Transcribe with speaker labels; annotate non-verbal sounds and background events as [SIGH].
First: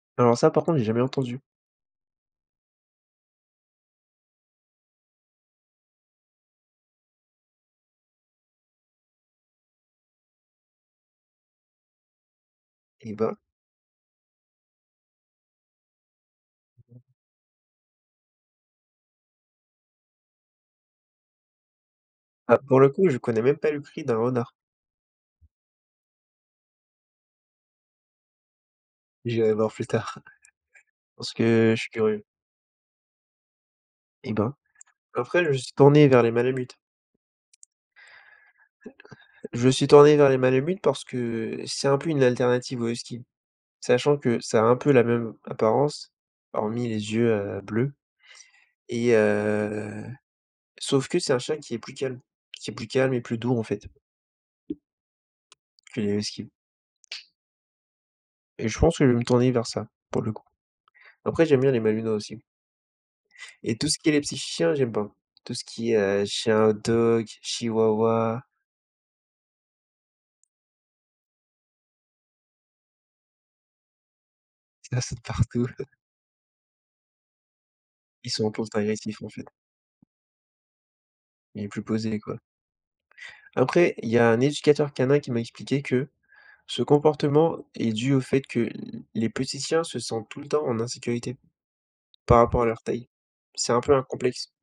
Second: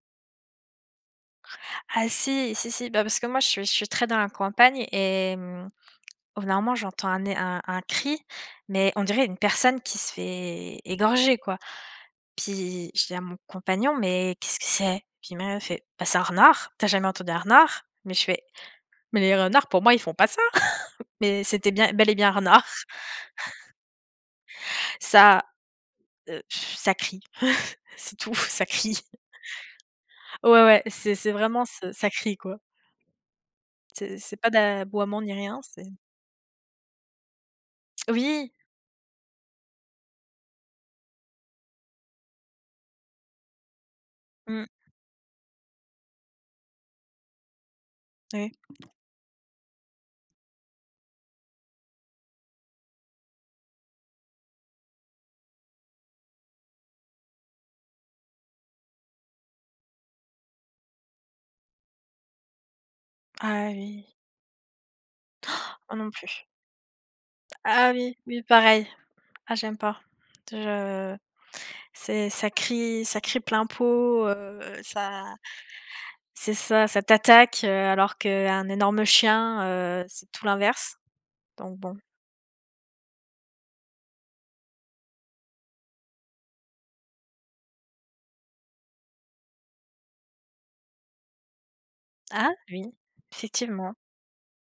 Speaker 1: Alors ça, par contre, j'ai jamais entendu.
Speaker 2: Ah si, si, si, bah, parce que moi je suis je suis très dans la campagne et mmh, au bout d'un moment j'entends un é un un cri, mais on dirait une personne qui se fait égorger, quoi. Puis, je dis
Speaker 1: Eh
Speaker 2: à
Speaker 1: ben!
Speaker 2: mon compagnon: «Mais qu'est-ce que c'est?» Pis là, il me fait: «Bah c'est renard, tu as jamais entendu un renard?» mais je fais: «Mais les renards pour moi, ils font pas ça», [CHUCKLES] mais c'était bien bel et bien
Speaker 1: Ah
Speaker 2: renard.
Speaker 1: pour le coup, je connais même pas le cri d'un renard.
Speaker 2: Ça, heu, [BLOWS AIR] ça crie, [CHUCKLES] c'est tout, ça crie.
Speaker 1: J'irai voir plus tard.
Speaker 2: Ouais, ouais, c'est c'est
Speaker 1: Parce que,
Speaker 2: vraiment
Speaker 1: heu, je suis
Speaker 2: ce ça
Speaker 1: curieux.
Speaker 2: crie, quoi. C'est
Speaker 1: Eh
Speaker 2: c'est pas
Speaker 1: ben!
Speaker 2: d'aboiement, ni
Speaker 1: Après je me
Speaker 2: rien,
Speaker 1: suis
Speaker 2: c'est
Speaker 1: tourné vers les malamutes.
Speaker 2: Oui.
Speaker 1: Je me suis tourné vers les malamutes parce que c'est un peu, une alternative au Husky. Sachant que ça a
Speaker 2: Mmh.
Speaker 1: un peu la même apparence, hormis les yeux, heu, bleus
Speaker 2: Oui.
Speaker 1: et heu, sauf que c'est un chien qui est plus calme, qui est plus calme et plus doux en fait que les husky. Et je pense que je vais me tourner vers ça, pour le coup. Après, j'aime bien les Malinois aussi.
Speaker 2: Ah
Speaker 1: Et tout ce qui est
Speaker 2: oui.
Speaker 1: les petits chiens, j'aime pas. Tout ce
Speaker 2: [GASPS]
Speaker 1: qui est,
Speaker 2: Moi, non
Speaker 1: heu,
Speaker 2: plus.
Speaker 1: chien hot-dog,
Speaker 2: Ah oui,
Speaker 1: chihuahua.
Speaker 2: oui, pareil. Ah, j'aime pas. Je c'est ça crie ça crie plein pot, heu,
Speaker 1: Ça saute
Speaker 2: ça
Speaker 1: partout. [LAUGHS]
Speaker 2: c'est ça, ça t'attaque, heu, alors
Speaker 1: Ils sont en
Speaker 2: qu'un
Speaker 1: constant
Speaker 2: énorme
Speaker 1: agressif, en fait.
Speaker 2: chien, heu, c'est tout l'inverse.
Speaker 1: Il est
Speaker 2: Donc
Speaker 1: plus
Speaker 2: bon.
Speaker 1: posé, quoi. Après il y a un éducateur canin qui m'a expliqué que ce comportement est dû au fait que l les petits chiens se sentent tout le temps en insécurité par
Speaker 2: Ah
Speaker 1: rapport à leur
Speaker 2: oui,
Speaker 1: taille. C'est un peu
Speaker 2: effectivement.
Speaker 1: un complexe.